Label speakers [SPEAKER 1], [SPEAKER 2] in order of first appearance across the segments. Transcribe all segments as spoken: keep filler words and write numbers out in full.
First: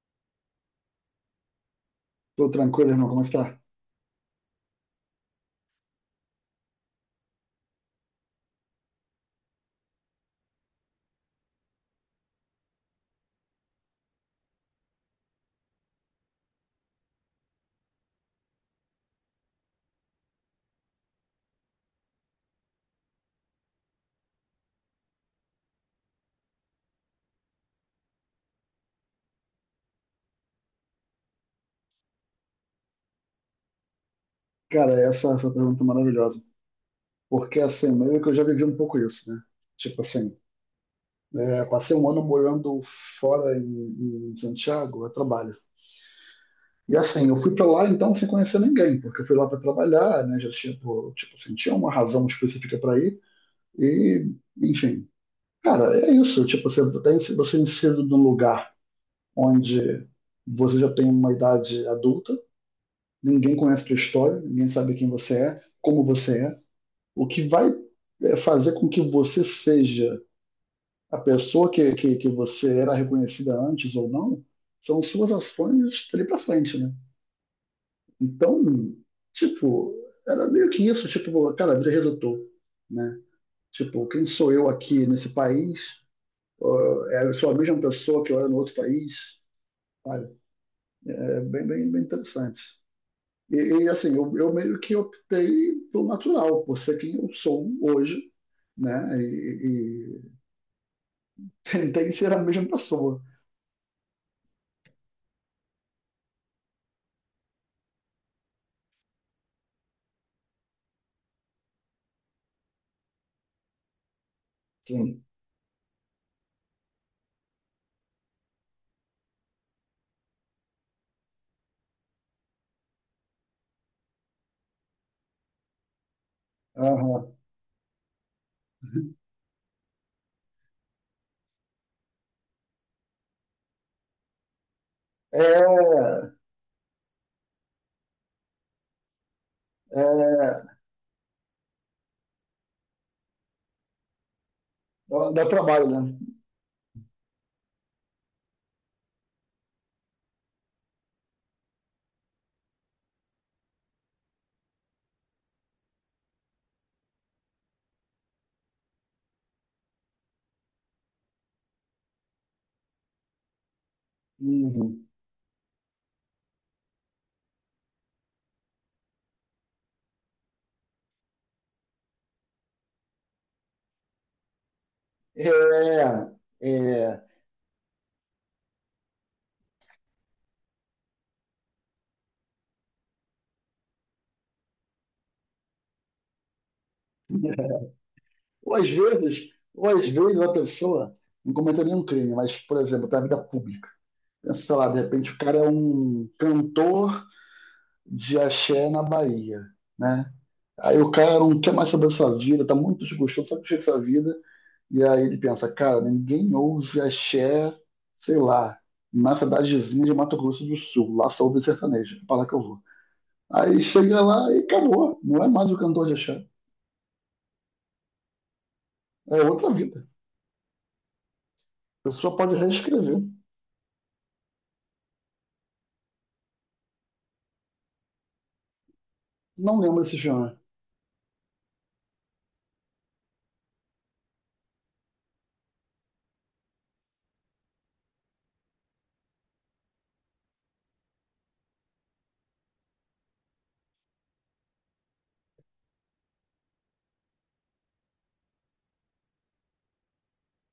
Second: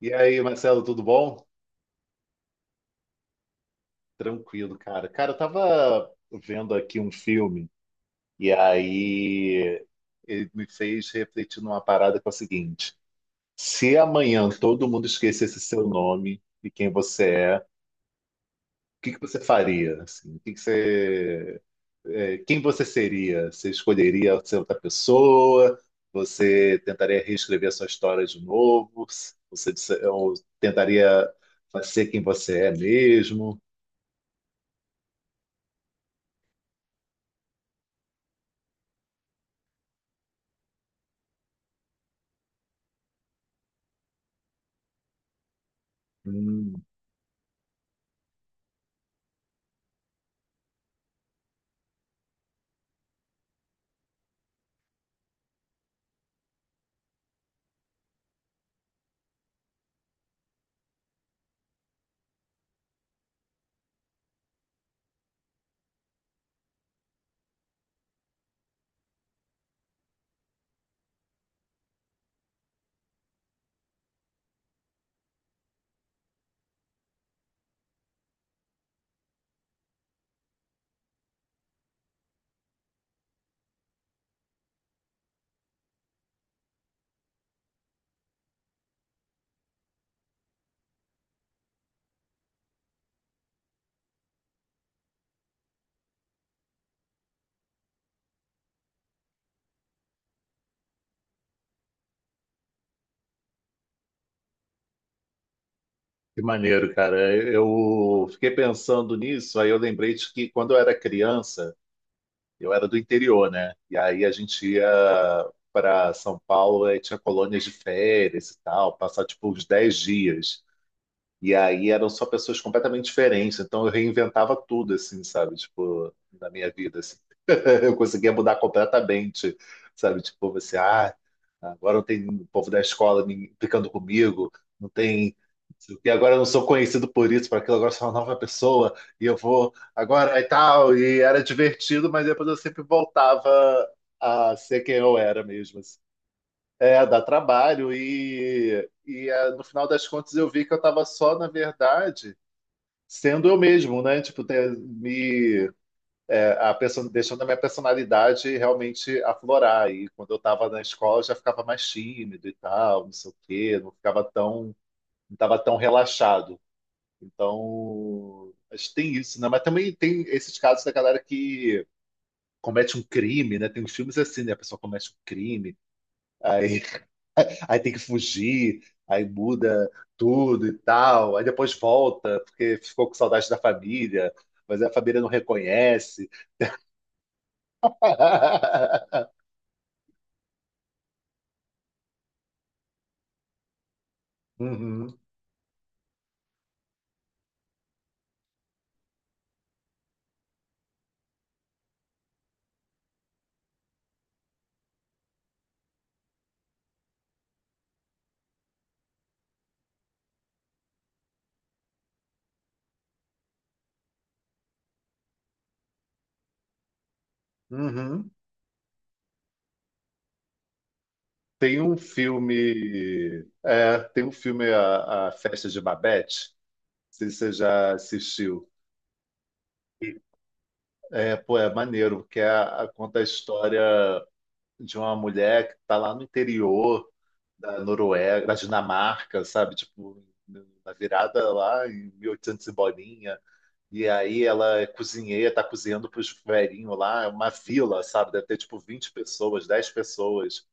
[SPEAKER 1] E aí, Marcelo, tudo bom?
[SPEAKER 2] Tô tranquilo, irmão. Como está?
[SPEAKER 1] Tranquilo, cara. Cara, eu tava vendo aqui um filme e aí ele me fez refletir numa parada que é o seguinte: se amanhã todo mundo esquecesse seu nome e quem você é, o que que você faria? Assim, o que que você, é, quem você seria? Você escolheria ser outra pessoa? Você tentaria reescrever a sua história de novo? Você disse- ou tentaria ser quem você é mesmo?
[SPEAKER 2] Cara, essa, essa pergunta é maravilhosa. Porque, assim, meio que eu já vivi um pouco isso, né? Tipo assim, é, passei um ano morando fora em, em Santiago, a trabalho.
[SPEAKER 1] Hum.
[SPEAKER 2] E assim, eu fui para lá então sem conhecer ninguém, porque eu fui lá para trabalhar, né? Já tinha, pô, tipo assim, tinha uma razão específica para ir. E, enfim, cara, é isso. Tipo, você tem você é inserido num lugar onde você já tem uma idade adulta, ninguém conhece a tua história, ninguém sabe quem você é, como você é. O que vai é, fazer com que você seja a pessoa que, que, que você era reconhecida antes ou não, são suas ações dali pra frente, né? Então, tipo, era meio que isso, tipo, cara, a vida resetou, né? Tipo, quem sou eu aqui nesse país? Ó, é, eu sou a mesma pessoa que eu era no outro país? Sabe? É bem, bem, bem interessante. E, e, assim, eu, eu meio que optei pelo natural, por ser quem eu sou hoje, né? E, tem, tem que ser a mesma pessoa.
[SPEAKER 1] Que maneiro, cara. Eu fiquei pensando nisso, aí eu lembrei de que quando eu era criança, eu era do interior, né? E aí a gente ia
[SPEAKER 2] Sim.
[SPEAKER 1] para São Paulo e tinha colônias de férias e tal, passar tipo uns dez dias. E aí eram só pessoas completamente diferentes, então eu reinventava tudo, assim, sabe? Tipo, na minha vida, assim.
[SPEAKER 2] Aham.
[SPEAKER 1] Eu conseguia mudar completamente, sabe? Tipo, você, ah, agora não tem o povo da escola me- ficando comigo, não tem...
[SPEAKER 2] É,
[SPEAKER 1] E agora eu não sou conhecido por isso, por aquilo, agora eu sou uma nova pessoa, e eu vou agora e
[SPEAKER 2] é,
[SPEAKER 1] tal. E era divertido, mas depois eu sempre voltava a ser quem eu
[SPEAKER 2] dá,
[SPEAKER 1] era
[SPEAKER 2] dá
[SPEAKER 1] mesmo,
[SPEAKER 2] trabalho,
[SPEAKER 1] assim.
[SPEAKER 2] né?
[SPEAKER 1] É, dá trabalho. E, e ah, no final das contas eu vi que eu estava só, na verdade, sendo eu mesmo, né? Tipo, ter, me, é, a perso- deixando a minha personalidade realmente aflorar. E quando eu estava na escola eu já ficava mais tímido e tal, não sei o quê, não ficava tão,
[SPEAKER 2] Uhum.
[SPEAKER 1] não estava tão relaxado. Então, acho que tem isso, né? Mas também tem esses casos da galera que comete um crime, né? Tem uns filmes assim, né? A pessoa comete um crime.
[SPEAKER 2] É,
[SPEAKER 1] Aí,
[SPEAKER 2] é,
[SPEAKER 1] aí tem que fugir, aí muda tudo e tal. Aí depois volta, porque ficou com saudade da família, mas a família não reconhece.
[SPEAKER 2] ou às vezes, ou às vezes a pessoa não cometeu nenhum crime, mas, por exemplo, da vida pública. Pensa, sei lá, de
[SPEAKER 1] Uhum,
[SPEAKER 2] repente o cara é um cantor de axé na Bahia, né? Aí o cara não quer mais saber da sua vida, tá muito desgostoso, sabe o que é essa vida. E aí ele pensa, cara, ninguém ouve axé, sei lá, na cidadezinha de Mato Grosso do Sul. Lá só ouve sertanejo, é para lá que eu vou. Aí chega lá e acabou. Não é mais o cantor de axé.
[SPEAKER 1] uhum.
[SPEAKER 2] É outra vida.
[SPEAKER 1] Tem um
[SPEAKER 2] A pessoa pode reescrever.
[SPEAKER 1] filme. É, tem um filme, A, a Festa de Babette. Não sei se você já assistiu.
[SPEAKER 2] Não lembro esse filme.
[SPEAKER 1] É, pô, é maneiro, porque a- a- conta a história de uma mulher que está lá no interior da Noruega, da Dinamarca, sabe? Tipo, na virada lá em mil e oitocentos e oitocentos e bolinha. E aí ela é cozinheira, tá cozinhando pros velhinhos lá, é uma vila, sabe? Deve ter tipo vinte pessoas, dez pessoas.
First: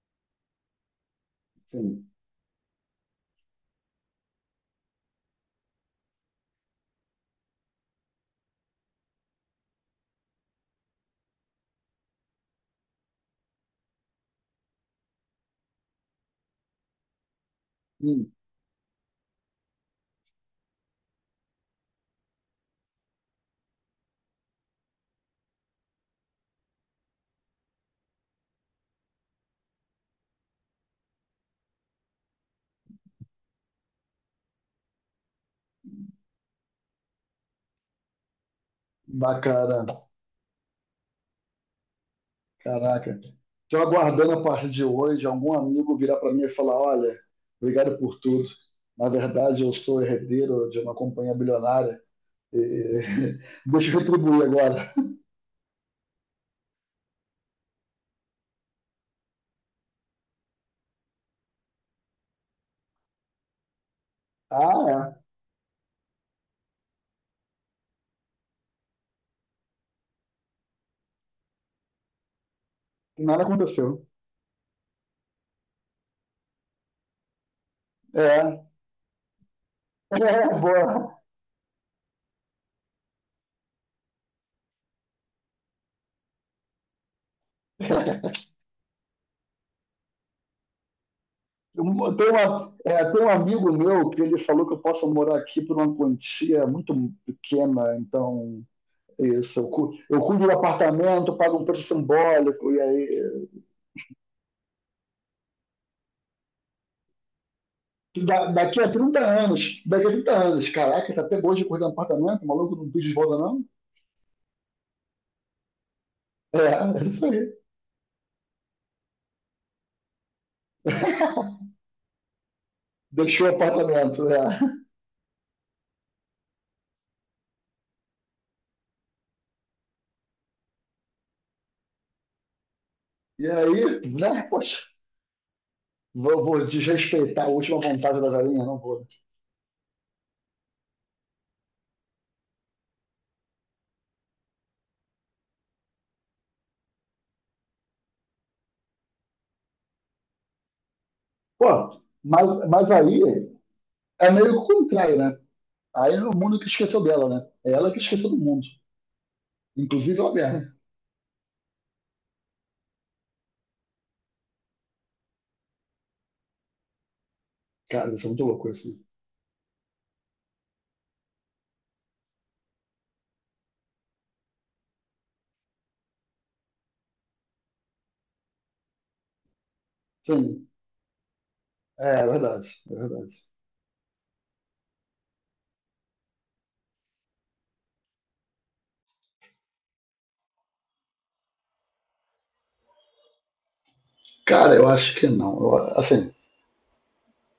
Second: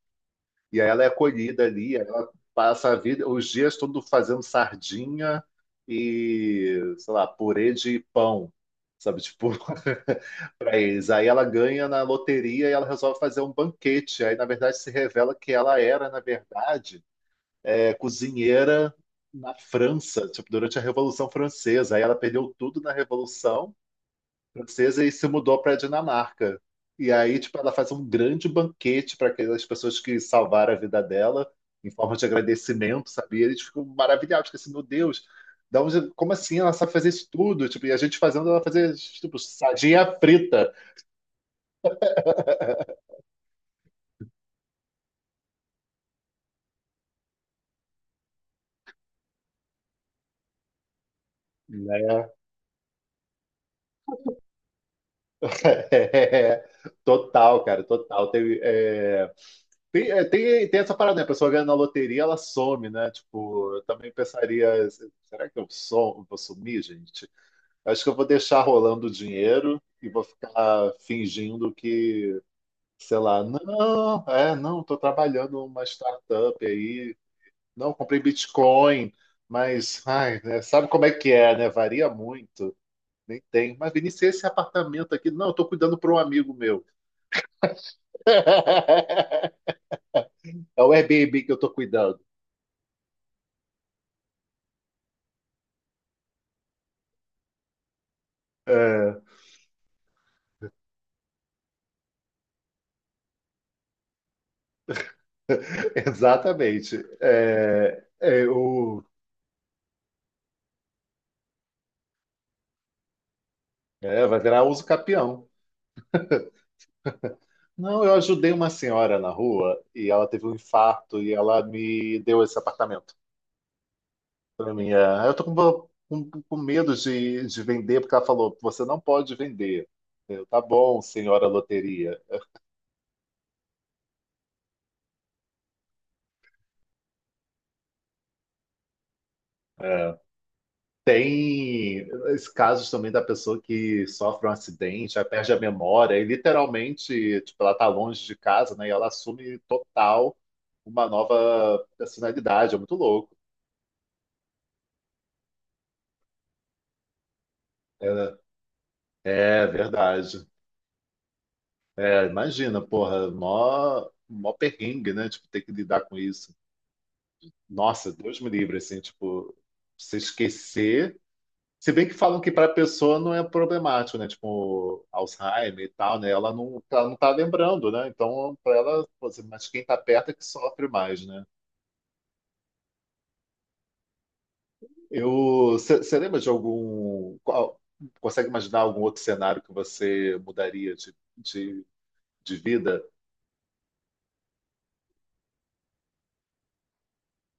[SPEAKER 1] E aí ela é acolhida ali,
[SPEAKER 2] Sim.
[SPEAKER 1] ela passa a vida, os dias todo fazendo sardinha e, sei lá, purê de pão. Sabe, tipo, para eles. Aí ela ganha na loteria e ela resolve fazer um banquete. Aí, na verdade, se revela que ela era, na verdade, é
[SPEAKER 2] Hum,
[SPEAKER 1] cozinheira na França, tipo, durante a Revolução Francesa. Aí ela perdeu tudo na Revolução Francesa e se mudou para a Dinamarca. E aí, tipo, ela faz um grande banquete para aquelas pessoas que salvaram a vida dela, em forma de agradecimento, sabe? E eles ficam maravilhados, porque assim, meu Deus, da onde, como assim ela sabe fazer isso tudo? Tipo, e a gente fazendo ela fazer, tipo,
[SPEAKER 2] bacana.
[SPEAKER 1] sardinha frita,
[SPEAKER 2] Caraca. Estou aguardando a partir de hoje algum amigo virar para mim e falar, olha, obrigado por tudo. Na verdade, eu sou herdeiro de uma companhia bilionária.
[SPEAKER 1] né?
[SPEAKER 2] E... Deixa eu retribuir agora.
[SPEAKER 1] É, total, cara, total. Tem, é, Tem, é, tem, tem essa parada, né? A pessoa ganha na loteria, ela some, né? Tipo, eu também
[SPEAKER 2] Ah,
[SPEAKER 1] pensaria,
[SPEAKER 2] é.
[SPEAKER 1] será que eu som, vou sumir, gente? Acho que eu vou deixar rolando o dinheiro e vou ficar fingindo que, sei
[SPEAKER 2] Nada
[SPEAKER 1] lá,
[SPEAKER 2] aconteceu.
[SPEAKER 1] não, é, não, tô trabalhando numa startup aí, não, comprei
[SPEAKER 2] É,
[SPEAKER 1] Bitcoin, mas, ai,
[SPEAKER 2] é
[SPEAKER 1] né, sabe
[SPEAKER 2] boa.
[SPEAKER 1] como é
[SPEAKER 2] Um-
[SPEAKER 1] que é, né? Varia muito, nem tem. Mas, Vinícius, esse apartamento aqui, não, eu tô cuidando para um amigo meu. É o Airbnb que eu tô
[SPEAKER 2] tem, uma,
[SPEAKER 1] cuidando.
[SPEAKER 2] é, tem um amigo meu que ele falou que eu posso morar aqui por uma quantia muito pequena, então
[SPEAKER 1] É.
[SPEAKER 2] é isso. Eu, cu- eu cuido do apartamento, pago um preço simbólico, e aí.
[SPEAKER 1] Exatamente. É, é,
[SPEAKER 2] Da- daqui a
[SPEAKER 1] o,
[SPEAKER 2] trinta anos, daqui a trinta anos, caraca, tá até hoje cuidando do apartamento, o maluco não pediu de volta, não?
[SPEAKER 1] é, vai virar uso capião.
[SPEAKER 2] É, é isso aí.
[SPEAKER 1] Não, eu ajudei uma senhora na rua e ela teve um infarto e ela me deu esse apartamento
[SPEAKER 2] Deixou o apartamento, é.
[SPEAKER 1] para mim. É, eu tô com, com, com medo de, de vender porque ela falou, você não pode vender. Eu, tá bom, senhora loteria.
[SPEAKER 2] E aí, né, poxa, vou, vou desrespeitar a última vontade da galinha, não vou, né?
[SPEAKER 1] É, tem esses casos também da pessoa que sofre um acidente, aí perde a memória, e literalmente, tipo, ela tá longe de casa, né? E ela assume total uma nova
[SPEAKER 2] Pô, mas,
[SPEAKER 1] personalidade. É
[SPEAKER 2] mas
[SPEAKER 1] muito
[SPEAKER 2] aí
[SPEAKER 1] louco.
[SPEAKER 2] é meio que o contrário, né? Aí é o mundo que esqueceu dela, né? É ela que
[SPEAKER 1] É,
[SPEAKER 2] esqueceu do mundo.
[SPEAKER 1] é
[SPEAKER 2] Inclusive ela
[SPEAKER 1] verdade.
[SPEAKER 2] mesma.
[SPEAKER 1] É, imagina, porra, mó, mó perrengue, né? Tipo, ter que lidar com isso. Nossa,
[SPEAKER 2] Cara, isso é
[SPEAKER 1] Deus
[SPEAKER 2] muito
[SPEAKER 1] me
[SPEAKER 2] louco
[SPEAKER 1] livre, assim,
[SPEAKER 2] assim.
[SPEAKER 1] tipo, você esquecer. Se bem que falam que para a pessoa não é problemático, né? Tipo, Alzheimer e tal, né? Ela não, ela não tá lembrando, né? Então, para ela, pô, assim, mas quem tá perto é que
[SPEAKER 2] Sim,
[SPEAKER 1] sofre mais, né?
[SPEAKER 2] é, é verdade, é verdade.
[SPEAKER 1] Eu, você lembra de algum, qual- consegue imaginar algum outro cenário que você mudaria de, de, de vida?
[SPEAKER 2] Cara, eu acho que não. Eu, assim,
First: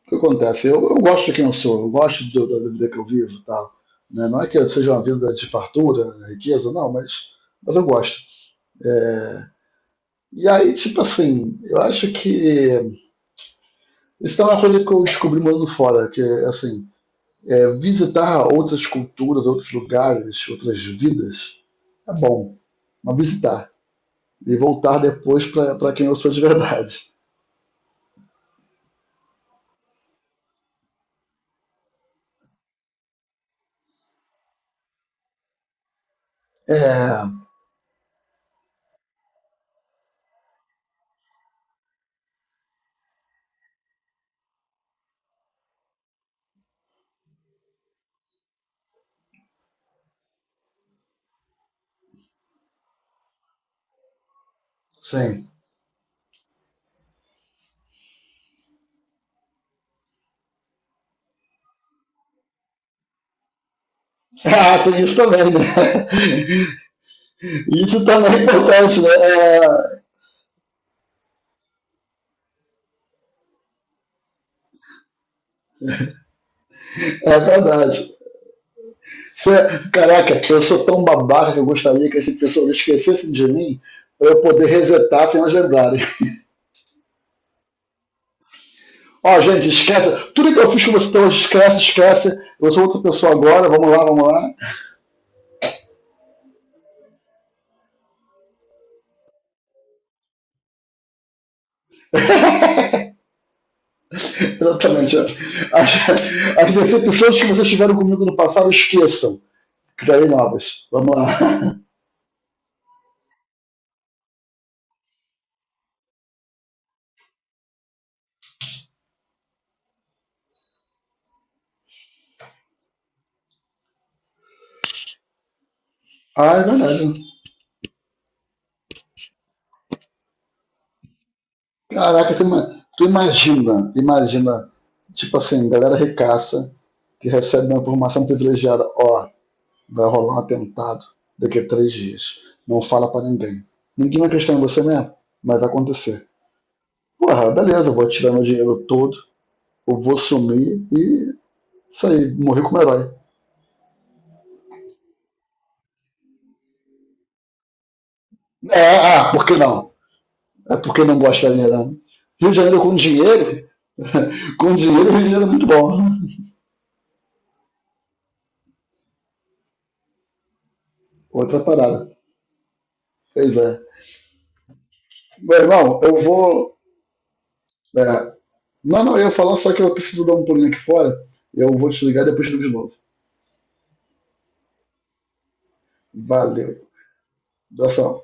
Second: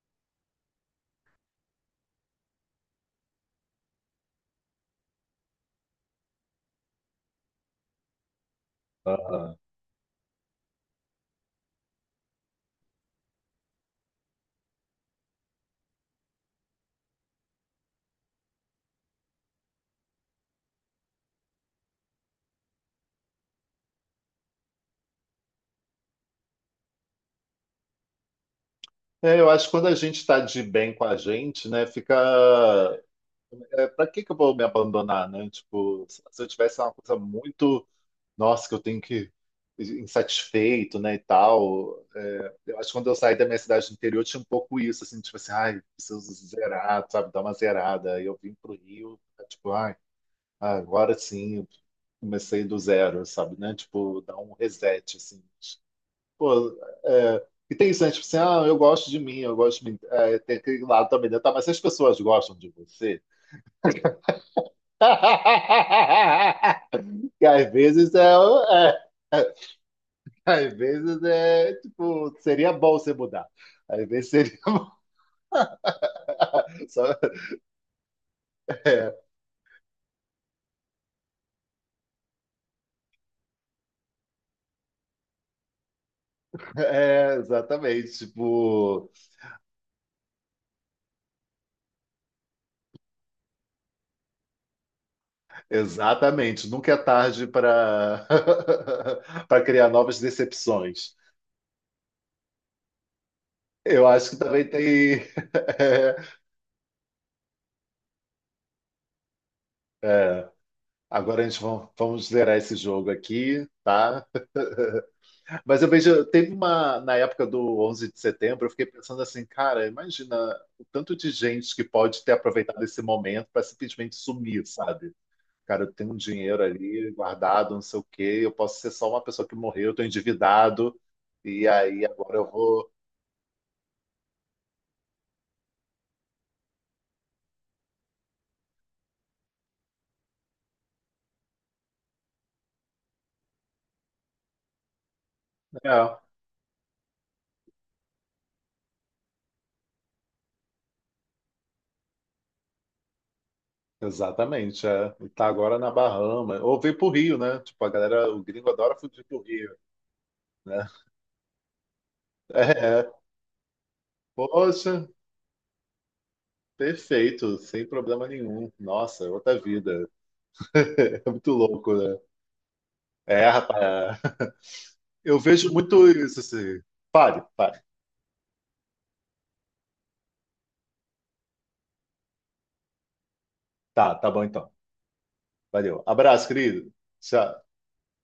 [SPEAKER 2] o que acontece? Eu, eu gosto de quem eu sou, eu gosto do- da da vida que eu vivo e tal. Né? Não é que eu seja uma vida de fartura, riqueza, não, mas, mas eu gosto. É,
[SPEAKER 1] Aham.
[SPEAKER 2] e aí, tipo assim, eu acho que isso é uma coisa que eu descobri morando fora, que assim, é, visitar outras culturas, outros lugares, outras vidas, é bom, mas visitar. E voltar depois para quem eu sou de verdade.
[SPEAKER 1] É, eu acho que quando a gente está de bem com a gente, né, fica. É, para que que eu vou me abandonar, né? Tipo, se eu tivesse uma coisa
[SPEAKER 2] É,
[SPEAKER 1] muito nossa, que eu tenho que insatisfeito, né, e tal. É, eu acho que quando eu saí da minha cidade do interior tinha um pouco isso, assim, tipo assim, ai, preciso zerar, sabe, dar uma zerada. Aí eu vim pro Rio, tá, tipo, ai, agora sim, comecei do zero, sabe, né, tipo, dar um reset, assim.
[SPEAKER 2] sim.
[SPEAKER 1] Pô, é, e tem isso, né, tipo assim, ah, eu gosto de mim, eu gosto de mim. É, tem aquele lado também, né, tá, mas se as pessoas gostam de você,
[SPEAKER 2] Ah, tem isso também, né?
[SPEAKER 1] que às
[SPEAKER 2] Isso
[SPEAKER 1] vezes é,
[SPEAKER 2] também é importante, né?
[SPEAKER 1] é é Às vezes é tipo, seria bom você mudar. Às vezes seria bom. Só-
[SPEAKER 2] É, é verdade.
[SPEAKER 1] é,
[SPEAKER 2] Você, caraca, eu sou tão babaca que eu gostaria que as pessoas esquecessem de mim para eu poder resetar sem elas lembrarem.
[SPEAKER 1] é, exatamente. Tipo,
[SPEAKER 2] Ó, gente, esquece. Tudo que eu fiz com você, então, esquece, esquece. Eu sou outra pessoa agora, vamos lá, vamos lá.
[SPEAKER 1] exatamente. Nunca é tarde para para criar novas decepções. Eu acho que também
[SPEAKER 2] Exatamente.
[SPEAKER 1] tem.
[SPEAKER 2] As, as decepções que vocês tiveram comigo no passado, esqueçam.
[SPEAKER 1] É,
[SPEAKER 2] Criarei
[SPEAKER 1] é.
[SPEAKER 2] novas. Vamos
[SPEAKER 1] Agora a gente
[SPEAKER 2] lá.
[SPEAKER 1] vamos, vamos zerar esse jogo aqui, tá? Mas eu vejo, teve uma, na época do onze de setembro, eu fiquei pensando assim, cara, imagina o tanto de gente que pode ter aproveitado esse momento para simplesmente sumir, sabe? Cara, eu tenho um
[SPEAKER 2] Ah,
[SPEAKER 1] dinheiro
[SPEAKER 2] é
[SPEAKER 1] ali
[SPEAKER 2] verdade.
[SPEAKER 1] guardado, não sei o quê, eu posso ser só uma pessoa que morreu, eu tô endividado, e aí
[SPEAKER 2] Caraca,
[SPEAKER 1] agora
[SPEAKER 2] tu,
[SPEAKER 1] eu
[SPEAKER 2] ima-
[SPEAKER 1] vou.
[SPEAKER 2] tu imagina, imagina, tipo assim, galera ricaça que recebe uma informação privilegiada. Ó, vai rolar um atentado daqui a três dias. Não fala pra ninguém. Ninguém vai acreditar em você mesmo, mas vai
[SPEAKER 1] É,
[SPEAKER 2] acontecer. Porra, beleza, eu vou tirar meu dinheiro todo, eu vou sumir e isso aí, morri como herói.
[SPEAKER 1] exatamente, é. E tá agora na Bahama. Ou vem pro Rio, né? Tipo, a galera, o gringo
[SPEAKER 2] É,
[SPEAKER 1] adora fugir
[SPEAKER 2] ah,
[SPEAKER 1] pro
[SPEAKER 2] por que
[SPEAKER 1] Rio,
[SPEAKER 2] não?
[SPEAKER 1] né?
[SPEAKER 2] É porque não gosta da verdade. Rio de
[SPEAKER 1] É,
[SPEAKER 2] Janeiro com
[SPEAKER 1] é.
[SPEAKER 2] dinheiro, com
[SPEAKER 1] Poxa,
[SPEAKER 2] dinheiro, Rio de Janeiro é muito bom.
[SPEAKER 1] perfeito, sem problema nenhum. Nossa, é outra vida. É muito
[SPEAKER 2] Outra
[SPEAKER 1] louco,
[SPEAKER 2] parada.
[SPEAKER 1] né? É,
[SPEAKER 2] Pois é.
[SPEAKER 1] rapaz. Eu
[SPEAKER 2] Meu
[SPEAKER 1] vejo
[SPEAKER 2] irmão,
[SPEAKER 1] muito
[SPEAKER 2] eu
[SPEAKER 1] isso,
[SPEAKER 2] vou.
[SPEAKER 1] assim. Pare, pare.
[SPEAKER 2] É, não, não, eu ia falar, só que eu preciso dar um pulinho aqui fora. Eu vou te ligar e depois te ligo de novo.
[SPEAKER 1] Tá, tá bom então. Valeu. Abraço,
[SPEAKER 2] Valeu.
[SPEAKER 1] querido. Tchau.
[SPEAKER 2] Abração.